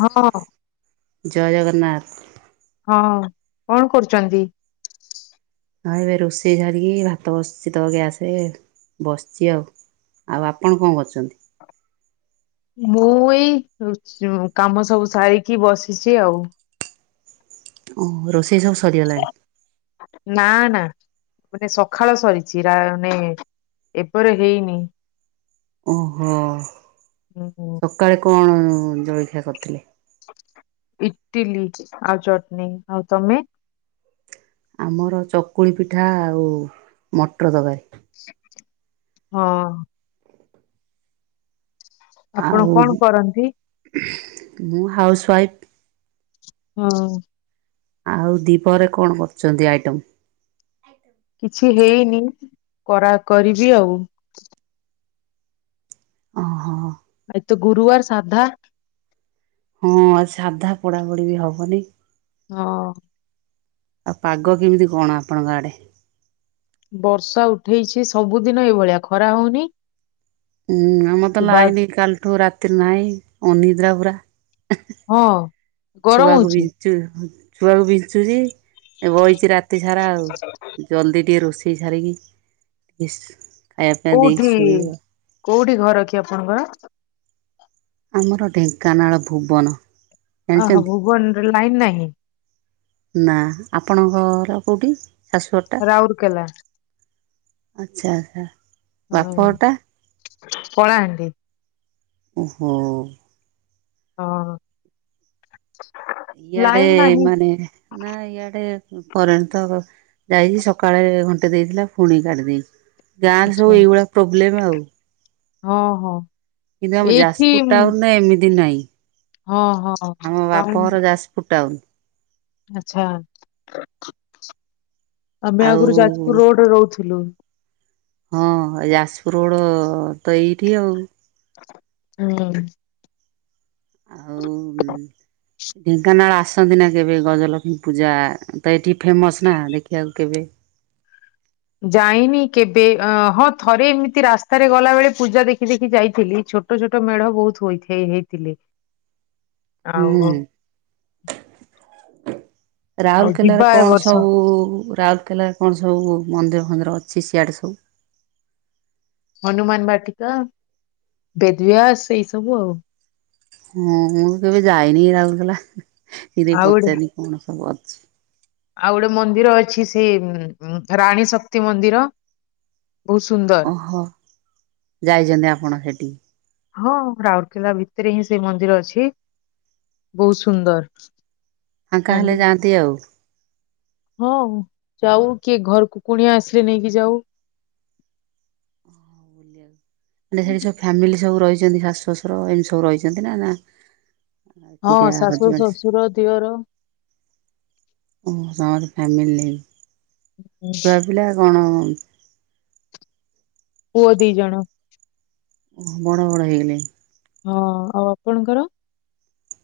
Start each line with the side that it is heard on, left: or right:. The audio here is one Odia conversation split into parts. left: ହଁ।
right: ଜୟ ଜଗନ୍ନାଥ।
left: ହଁ କଣ କରୁଛନ୍ତି?
right: ହଁ ଏବେ ରୋଷେଇ ସାରିକି ଭାତ ବସିଛି ତ ଗ୍ୟାସ ରେ ବସିଚି ଆଉ। ଆଉ ଆପଣ କଣ କରୁଚନ୍ତି?
left: ମୁଁ ଏଇ କାମ ଉ ଚୁ କାମ ସବୁ ସାରିକି ବସିଛି ଆଉ।
right: ଓ ହୋ ରୋଷେଇ। ସବୁ ସରିଗଲାଣି।
left: ନା ନା। ମାନେ ସଖାଳ ସରିଛି ରା ମାନେ ଏପର ହେଇନି।
right: ଓ ହୋ
left: ଉଁ,
right: ସକାଳେ କଣ ଜଳଖିଆ କରିଥିଲ?
left: ଇଟିଲି ଆଉ ଚଟନୀ ଆଉ ତମେ?
right: ଆମର ଚକୁଳି ପିଠା ଆଉ ମଟ୍ର ତରକାରି।
left: ଓ। ଆପଣ
right: ଆଉ
left: କଣ କରନ୍ତି?
right: ମୁଁ ହାଉସ ୱାଇଫ୍।
left: ହଁ।
right: ଆଉ ଦିପରେ କଣ କରୁଛନ୍ତି ଆଇଟମ?
left: କିଛି ହେଇନି କରା କରିବି ଆଉ।
right: ଅ ହ।
left: ଆଜି ତ ଗୁରୁବାର ସାଧା।
right: ହଁ ଆଜି ସାଧା ପୋଡ଼ା ପୋଡି ବି ହବନି।
left: ହଁ।
right: ଆଉ ପାଗ କେମିତି କଣ ଆପଣଙ୍କ ଆଡେ?
left: ବର୍ଷା ଉଠେଇଛି ସବୁଦିନ ଏଇଭଳିଆ ଖରା ହଉନି।
right: ହୁଁ ଆମର ତ
left: ବା
right: ଲାଇନି କାଲିଠୁ ରାତି ନାହିଁ ଅନିଦ୍ରା ପୁରା।
left: ହଁ। ଗରମ
right: ଛୁଆକୁ
left: ହଉଛି
right: ବିଞ୍ଚୁ ଛୁଆକୁ ବିଞ୍ଚୁଛି। ଏ ବଇଚି ରାତି ସାରା ଆଉ ଜଲଦି ଟିକେ ରୋଷେଇ ସାରିକି ହିସ୍।
left: କୋଉଠି କୋଉଠି ଘର କି ଆପଣଙ୍କର?
right: ଆମର ଢେଙ୍କାନାଳ ଭୁବନ।
left: ଓହୋ
right: ଜାଣିଛନ୍ତି?
left: ଭୁବନରେ ଲାଇନ ନାହିଁ।
right: ନା ଆପଣଙ୍କ ଗର କଉଁଟି? ଶାଶୁ ଅଟା
left: ରାଉରକେଲା
right: ଆଚ୍ଛା ଆ
left: ହଁ
right: ବାପ ଅଟା।
left: କଳାହାଣ୍ଡି।
right: ଓ ହୋ।
left: ହଁ।
right: ଇଆଡେ
left: ଲାଇନ ନାହିଁ
right: ମାନେ ନା ଇଆଡେ କରେଣ୍ଟ ତ ଯାଇଛି ସକାଳେ ଘଣ୍ଟେ ଦେଇଥିଲା ଫୁଣି କାଟିଦେଇଚି ଗାଁରେ ସବୁ
left: ଆଛା
right: ଏଇଭଳିଆ ପ୍ରୋବ୍ଲେମ ଆଉ।
left: ହଁ ହଁ।
right: କିନ୍ତୁ ଆମ
left: ଏଇଠି
right: ଯାସପୁର ଟାଉନ ରେ ଏମିତି ନାହିଁ
left: ହଁ ହଁ
right: ଆମ ବାପଘର ଯାସପୁ ପୁଟାଉନ।
left: ଆଚ୍ଛା ଆମେ
right: ଆଉ
left: ଆଗରୁ ଯାଜପୁର ରୋଡରେ ରହୁଥିଲୁ।
right: ହଁ ଯାସପୁର ରୋଡ ତ ଏଇଠି ଆଉ।
left: ହଁ।
right: ଆଉ ଉମ୍। ଢେଙ୍କାନାଳ ଆସନ୍ତି ନା କେବେ ଗଜଲକ୍ଷ୍ମୀ ପୂଜା ତ ଏଠି ଫେମସ ନା ଦେଖିବାକୁ କେବେ?
left: ଯାଇନି କେବେ ଅ ହଁ ଥରେ ଏମିତି ରାସ୍ତାରେ ଗଲା ବେଳେ ପୂଜା ଦେଖି ଦେଖି ଯାଇଥିଲି ଛୋ ଟ ଛୋଟ ମେଢ ବହୁତ ହୋଇଥ ହେଇ ହେଇଥିଲେ।
right: ହୁଁ।
left: ଆଉ ଆଉ
right: ରାଉରକେଲାରେ
left: ଯିବା ଏ
right: କଣ
left: ବର୍ଷ
right: ସବୁ ରାଉରକେଲା କଣ ସବୁ ମନ୍ଦିର ଫନ୍ଦିର ଅଛି ସିଆଡ଼େ ସବୁ?
left: ହନୁମାନ ବାଟିକା ବେଦବ୍ୟାସ ଏଇ ସବୁ ଆଉ।
right: ହଁ ମୁଁ କେବେ ଯାଇନି ରାଉଲକେଲା ସେ ଦେଇ
left: ଆଉ ଗୋଟେ
right: ପଚାରନି କଣ ସବୁ ଅଛି।
left: ଆଉ ଗୋଟେ ମନ୍ଦିର ଅଛି ସେଇ ଉଁ ଉଁ ରାଣୀ ଶକ୍ତି ମନ୍ଦିର। ବହୁତ ସୁନ୍ଦ
right: ଓହୋ ଯାଇଛନ୍ତି ଆପଣ ସେଠିକି?
left: ହଁ ରାଉରକେଲା ଭିତରେ ହିଁ ସେ ମନ୍ଦିର ଅଛି। ବହୁତ ସୁନ୍ଦର।
right: ଫାଙ୍କା ହେଲେ
left: ମନ୍ଦିର
right: ଯାଆନ୍ତି ଆଉ।
left: ହଁ ଯାଉ କିଏ ଘରକୁ କୁଣିଆ ଆସିଲେ ନେଇକି ଯାଉ।
right: ମାନେ ସେଠି ସବୁ ଫ୍ୟାମିଲି ସବୁ ରହିଛନ୍ତି ଶାଶୁ ଶଶୁର ଏମିତି ସବୁ ରହିଛନ୍ତି ନା
left: ହଁ
right: ଏକୁଟିଆ
left: ଶାଶୁ ଶ୍ୱଶୁର ଦିଅର।
right: ଓ ତମର ଫ୍ୟାମିଲି ନେଇ
left: ହୁଁ,
right: ପୁରା ପିଲା କଣ?
left: ପୁଅ ଦି ଜଣ।
right: ଓହୋ ବଡ ବଡ ହେଇଗଲେ।
left: ହଁ ଆଉ ଆପଣଙ୍କର?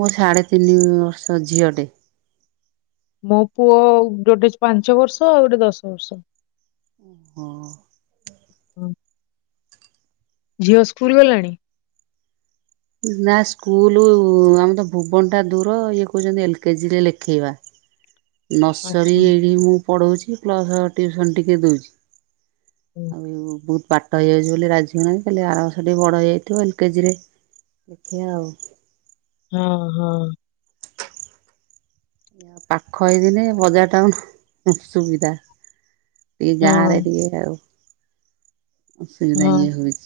right: ମୋ ସାଢେ ତିନି ବର୍ଷ ଝିଅ ଟେ।
left: ମୋ ପୁଅ ଗୋଟେ ପାଞ୍ଚ ବର୍ଷ ଆଉ ଗୋଟେ ଦଶ ବର୍ଷ।
right: ଓହୋ।
left: ହଁ। ଝିଅ ସ୍କୁଲ ଗଲାଣି?
right: ନା ସ୍କୁଲ ଆମ ତ ଭୁବନ ଟା ଦୂର। ଇଏ କହୁଛନ୍ତି ଏଲ କେଜିରେ ଲେଖେଇବା। ନର୍ସରୀ
left: ଆଚ୍ଛା
right: ଏଇଠି ମୁଁ ପଢ଼ଉଛି ପ୍ଲସ୍ ଟ୍ୟୁସନ୍ ଟିକେ ଦୋଉଛି। ଆଉ ଏ ବହୁତ ପା ଟ ହେଇଯାଉଛି ବୋଲି ରାଜି ହୋଉନାହିଁ ଆରାମ ସେଠି ବଡ଼ ହେଇଯାଇଥିବ ଏଲ କେଜିରେ ଦେଖିବା ଆଉ।
left: ହଁ ହଁ।
right: ପାଖ ହେଇଦିନେ ବଜାର ଟାଉନ ସୁବିଧା। ଟିକେ
left: ହଁ
right: ଗାଁରେ ଇଏରେ ଆଉ
left: ହଁ
right: ଅସୁବିଧା ଇଏ
left: ହଁ।
right: ହଉଛି।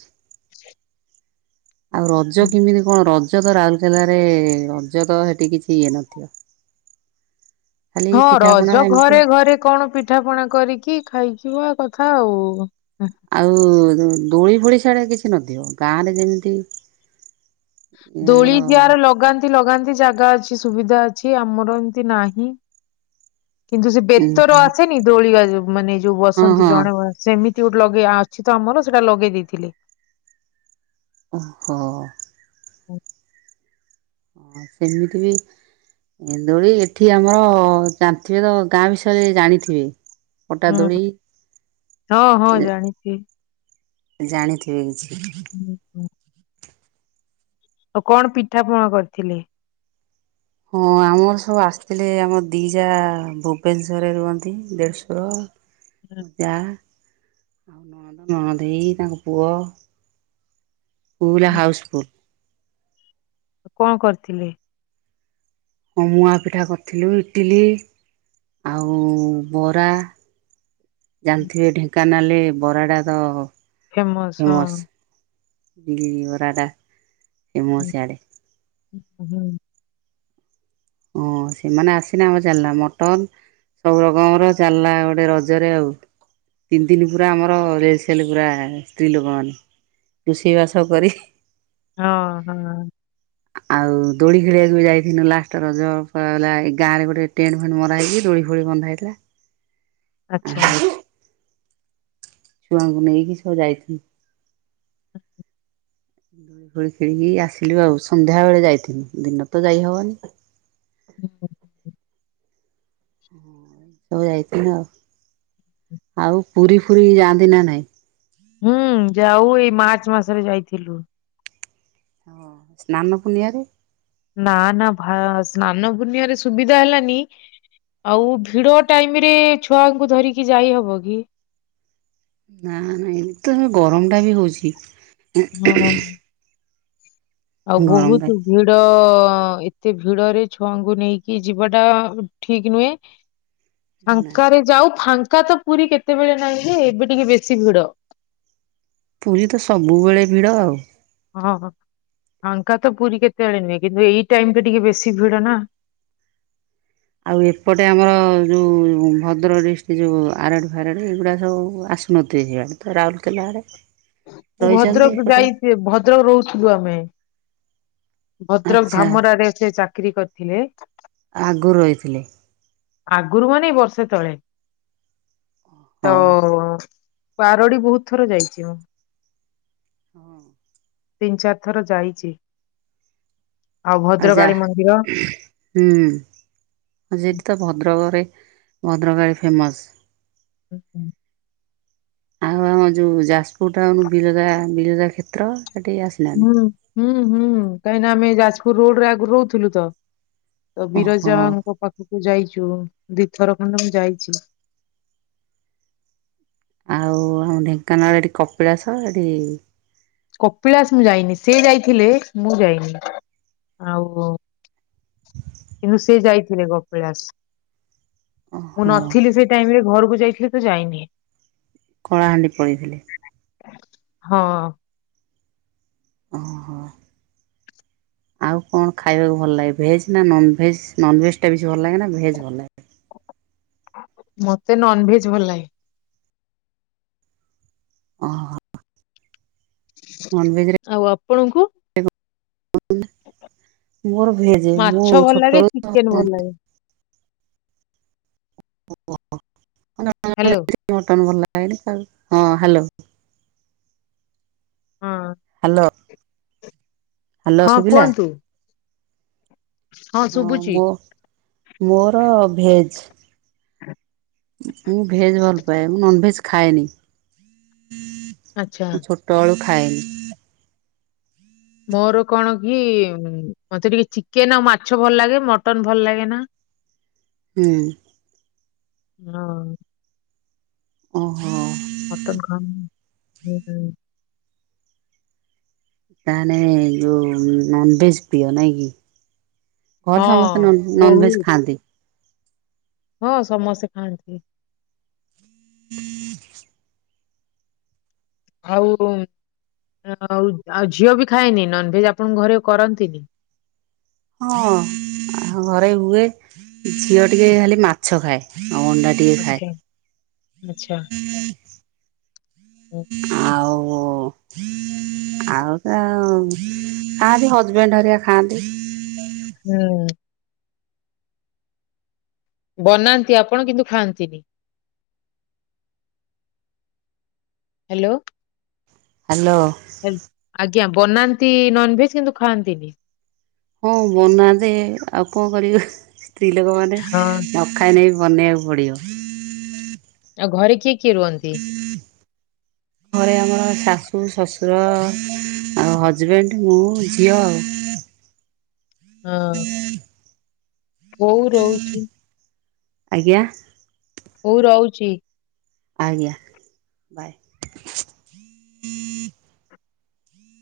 right: ଆଉ ରଜ କେମିତି କଣ ରଜ ତ ରାଉରକେଲାରେ ରଜ ତ ସେଠି କିଛି ଇଏ ନଥିବ। ଖାଲି
left: ହଁ
right: ପିଠାପଣା
left: ରଜ
right: ଏମିତି
left: ଘରେ ଘରେ କଣ ପିଠା ପଣା କରିକି ଖାଇଥିବା କଥା ଆଉ।
right: ଆଉ ଦୋଳି ଭୋଳି ସେଆଡେ କିଛି ନଥିବ। ଗାଁରେ ଯେମିତି
left: ଦୋଳି
right: ଆମର
left: ଜାଆର ଲଗାନ୍ତି ଲଗାନ୍ତି ଜାଗା ଅଛି ସୁବିଧା ଅଛି ଆମର ଏମତି ନାହିଁ। କିନ୍ତୁ ସେ
right: ଉଁ
left: ବେତର ଆସେନି ଦୋଳିଆ ମାନେ ଯୋଉ
right: ହଁ
left: ବସନ୍ତି
right: ହଁ
left: ଜଣେ ସେମିତି। ଲଗେଇ ଅଛି ତ ଆମର ସେଇଟା ଲଗେଇ ଦେଇଥିଲେ।
right: ଓହୋ।
left: ଉଁ।
right: ସେମିତି ବି ଏନ୍ଦୋଳି ଏଠି ଆମର ଜାଣିଥିବେ ତ ଗାଁ ବିଷୟରେ ଜାଣିଥିବେ। ପଟା
left: ହୁଁ
right: ଦୋଳି
left: ହଁ ହଁ ଜାଣିଛି।
right: ଜାଣିଥିବେ କିଛି।
left: ହୁଁ ହୁଁ। ଆଉ କଣ ପିଠା ପଣା କରିଥିଲେ?
right: ହଁ ଆମର ସବୁ ଆସିଥିଲେ ଆମ ଦି ଯା ଭୁବନେଶ୍ଵରରେ ରୁହନ୍ତି ଦେଢ଼ଶୁର।
left: ହୁଁ,
right: ଜା ଆଉ ନଣଦଦେଇ ତାଙ୍କ ପୁଅ ପୁରା
left: ହୁଁ।
right: ହାଉସଫୁଲ।
left: କଣ କରିଥିଲେ?
right: ହଁ ମୁଆ ପିଠା କରିଥିଲୁ ଇଟିଲି ଆଉ ବରା। ଜାଣିଥିବେ ଢେଙ୍କାନାଳ ବରା ଟା ତ ଫେମସ ବିରି ବରା ଟା
left: ହୁଁ,
right: ଫେମସ ଆଡ଼େ
left: ହୁଁ।
right: ଓ ସେମାନେ ଆସିନା ଆମର ଚାଲିଲା ମଟନ। ସବୁ ରକମ ର ଚାଲିଲା ଗୋଟେ ରକମ ରେ ଆଉ। ତିନି ତିନି ପୁରା ଆମର ରେଳସଲ ପୁରା ସ୍ତ୍ରୀ ଲୋକମାନେ। ରୋଷେଇ ବାସ କରି
left: ହଁ ହଁ।
right: ଆଉ ଦୋଳି ଖେଳିବାକୁ ଯାଇଥିଲୁ ଲାଷ୍ଟ। ରଜଲା ଗାଁରେ ଗୋଟେ ଟେଣ୍ଟ ଫେଣ୍ଟ ମରା ହେକି ଦୋଳି ଫୋଳି ବନ୍ଧା ହେଇଥିଲା।
left: ଆଚ୍ଛା।
right: ଆଉ ଛୁଆଙ୍କୁ ନେଇକି ସବୁ ଯାଇଥିଲି। ଖେଳି ଖେଳିି କି ଆସିଲି ଆଉ ସନ୍ଧ୍ୟା ବେଳେ ଯାଇଥିନି ଦିନ ତ ଯାଇହବନି।
left: ହୁଁ
right: ହୁଁ ସବୁ ଯାଇଥିଲ ଆଉ ଆଉ ପୁରୀ ଫୁରୀ ଯାଆନ୍ତି ନା ନାଇଁ?
left: ହୁଁ ଯାଉ ଏଇ ମାର୍ଚ୍ଚ ମାସରେ ଯାଇଥିଲୁ।
right: ସ୍ନାନ ପୁନିଆ ରେ?
left: ନା ନା ସ୍ନାନ ପୁନିଆରେ ସୁବିଧା ହେଲାନି। ଆଉ ଭିଡ ଟାଇମରେ ଛୁଆଙ୍କୁ ଧରିକି ଯାଇ ହବ କି?
right: ନା ନା ଏମିତି ତ ଏ ଗରମଟା ବି ହଉଛି
left: ହଁ ଆଉ
right: ଗରମ ଟା
left: ବହୁତ ଭିଡ ଏତେ ଭିଡରେ ଛୁଆଙ୍କୁ ନେଇକି ଯିବାଟା ଠିକ ନୁହେଁ।
right: ନା
left: ଫାଙ୍କରେ ଯାଉ ଫାଙ୍କା ତ ପୁରୀ କେତେବେଳେ ନାହିଁ ଯେ ଏବେ ଟିକେ ବେଶୀ ଭିଡ।
right: ପୁରୀ ତ ସବୁବେଳେ ଭିଡ଼ ଆଉ।
left: ହଁ ହାଙ୍କା ତ ପୁରୀ କେତେବେଳେ ନୁହେ କିନ୍ତୁ ଏଇ ଟାଇମରେ ଟିକେ ବେଶୀ ଭିଡ ନା।
right: ଆଉ ଏପଟେ ଆମର ଯୋଉ ଭଦ୍ରକ ଡିଷ୍ଟ୍ରିକ୍ଟ ଯୋଉ ଆରଡି ଫାରାଡ଼ି ଏଗୁଡା ସବୁ ଆସ [unintelligible] ରାଉରକେଲା ଆଡ଼େ।
left: ମୁଁ ଭଦ୍ରକ ଯାଇଛି ଭଦ୍ରକ ରହୁଥିବୁ ଆମେ। ଭଦ୍ରକ
right: ଆଚ୍ଛା
left: ଧାମରରେ ସେ ଚାକିରୀ କରିଥିଲେ।
right: ଆଗରୁ ରହିଥିଲେ
left: ଆଗରୁ ମାନେ ବର୍ଷେ ତଳେ
right: ହଁ
left: ତ ବାରଡି ବହୁତ ଥର ଯାଇଛି ମୁଁ।
right: ହଁ
left: ତିନି ଚାରି ଥର ଯାଇଛି ଆଉ ଭଦ୍ରକାଳୀ ମନ୍ଦିର
right: ହୁଁ। ଆ ସେଠି ତ ଭଦ୍ରକରେ ଭଦ୍ରକାଳୀ ଫେମସ୍।
left: ଆଛା
right: ଆଉ ଆମ ଯୋଉ ଯାଜପୁର ଟାଉନ ବିରଜା ବିରଜା କ୍ଷେତ୍ର ସେଠି ଆ
left: ହୁଁ ହୁଁ ହୁଁ କାହିଁକି ନା ଆମେ ଯାଜପୁର ରୋଡରେ ଆଗରୁ ରହୁଥିଲୁ ତ ତ
right: ଓହୋ
left: ବିରଜାଙ୍କ ପାଖକୁ ଯାଇଛୁ ଦୁଇଥର ଖଣ୍ଡେ ମୁଁ ଯାଇଛି।
right: ଆଉ ଆମ ଢେଙ୍କାନାଳ ଏଠି କପିଳାସ ଏଠି?
left: କପିଳାସ ମୁଁ ଯାଇନି ସେ ଯାଇଥିଲେ ମୁଁ ଯାଇନି ଆଉ। କିନ୍ତୁ ସେ ଯାଇଥିଲେ କପିଳାସ ମୁଁ
right: ଓହୋ
left: ନଥିଲି ସେ ଟାଇମ ରେ ଘରକୁ ଯାଇଥିଲି ତ ଯାଇନି।
right: କଳାହାଣ୍ଡି ପଳେଇଥିଲେ?
left: ହଁ।
right: ଓହୋ ଆଉ କଣ ଖାଇବାକୁ ଭଲ ଲାଗେ ଭେଜ୍ ନା ନନ ଭେଜ ନନ ଭେଜ ଟା ବେଶ ଭଲ ଲାଗେ ନା ଭେଜ୍ ଭଲ ଲାଗେ?
left: ମତେ ନନ ଭେଜ ଭଲ ଲାଗେ।
right: ଓହ ନନ୍ ଭେଜରେ
left: ଆଉ ଆପଣଙ୍କୁ?
right: ମୋର ଭେଜେ
left: ମାଛ
right: ମୁଁ
left: ଭଲ ଲାଗେ
right: ଛୋଟ
left: ଚିକେନ ଭଲ ଲାଗେ
right: [unintelligible]
left: ହ୍ୟାଲୋ।
right: ହଁ ହ୍ୟାଲୋ
left: ହଁ।
right: ହ୍ୟାଲୋ। ହ୍ୟାଲୋ
left: ହଁ
right: ଶୁଭିଲା?
left: କୁହନ୍ତୁ।
right: ହଁ ମୋ ମୋର ଭେଜ
left: ହଁ
right: ମୁଁ ଭେଜ୍ ଭଲ ପାାଏ ମୁଁ ନନଭେଜ ଖାଏନି
left: ଆଚ୍ଛା
right: ମୁଁ ଛୋ ତଳୁ ଖାଇ
left: ମୋର କଣ କି ମତେ ଟିକେ ଚିକେନ ଆଉ ମାଛ ଭଲ ଲାଗେ ମଟନ ଭଲ ଲାଗେ ନା।
right: ହୁଁ।
left: ହଁ।
right: ଓହୋ।
left: ମଟନ ଖାଁ ହୁଁ ହୁଁ।
right: ତାହେଲେ ଯୋଉ ନନଭେଜ୍ ପ୍ରିୟ ନାଇଁ କି? ହଁ ସମସ୍ତେ ନନଭେଜ ଖାଆନ୍ତି।
left: ହଁ ସମସ୍ତେ ଖାଆନ୍ତି।
right: [inaudible]
left: ଆଉ ଆଉ ଝିଅ ବି ଖାଏନି ନନଭେଜ ଆପଣଙ୍କ ଘରେ କରନ୍ତିନି।
right: ହଁ ଘରେ ହୁଏ ଝିଅ ଟିକେ ଖାଲି ମାଛ ଖାଏ ଆଉ ଅଣ୍ଡା ଟିକେ ଖାଏ
left: ଆଛା ଆଚ୍ଛା। ହୁଁ।
right: ଆଉ ଆଉ ତ ଖାଆନ୍ତି ହଜବେଣ୍ଡ ହରିଆ ଖାଆନ୍ତି।
left: ହୁଁ। ବନାନ୍ତି ଆପଣ କିନ୍ତୁ ଖାଆନ୍ତିନି। ହ୍ୟାଲୋ।
right: ହ୍ୟାଲୋ।
left: ଆଜ୍ଞା ବନାନ୍ତି ନନଭେଜ କିନ୍ତୁ ଖାଆନ୍ତିନି।
right: ହଁ ବନା ଯେ ଆଉ କଣ କରିବୁ ସ୍ତ୍ରୀ ଲୋକ ମାନେ
left: ହଁ
right: ଖାଇନେ ବି ବନେଇବାକୁ ପଡ଼ିବ।
left: ଆଉ ଘରେ କିଏ କିଏ ରୁହନ୍ତି?
right: ଘରେ ଆମର ଶାଶୁ ଶ୍ୱଶୁର ଆଉ ହଜବେଣ୍ଡ ମୁଁ ଝିଅ ଆଉ।
left: ହଁ ବୋଉ ରହୁଛି।
right: ଆଜ୍ଞା।
left: ହଉ ରହୁଛି।
right: ଆଜ୍ଞା ବାଏ।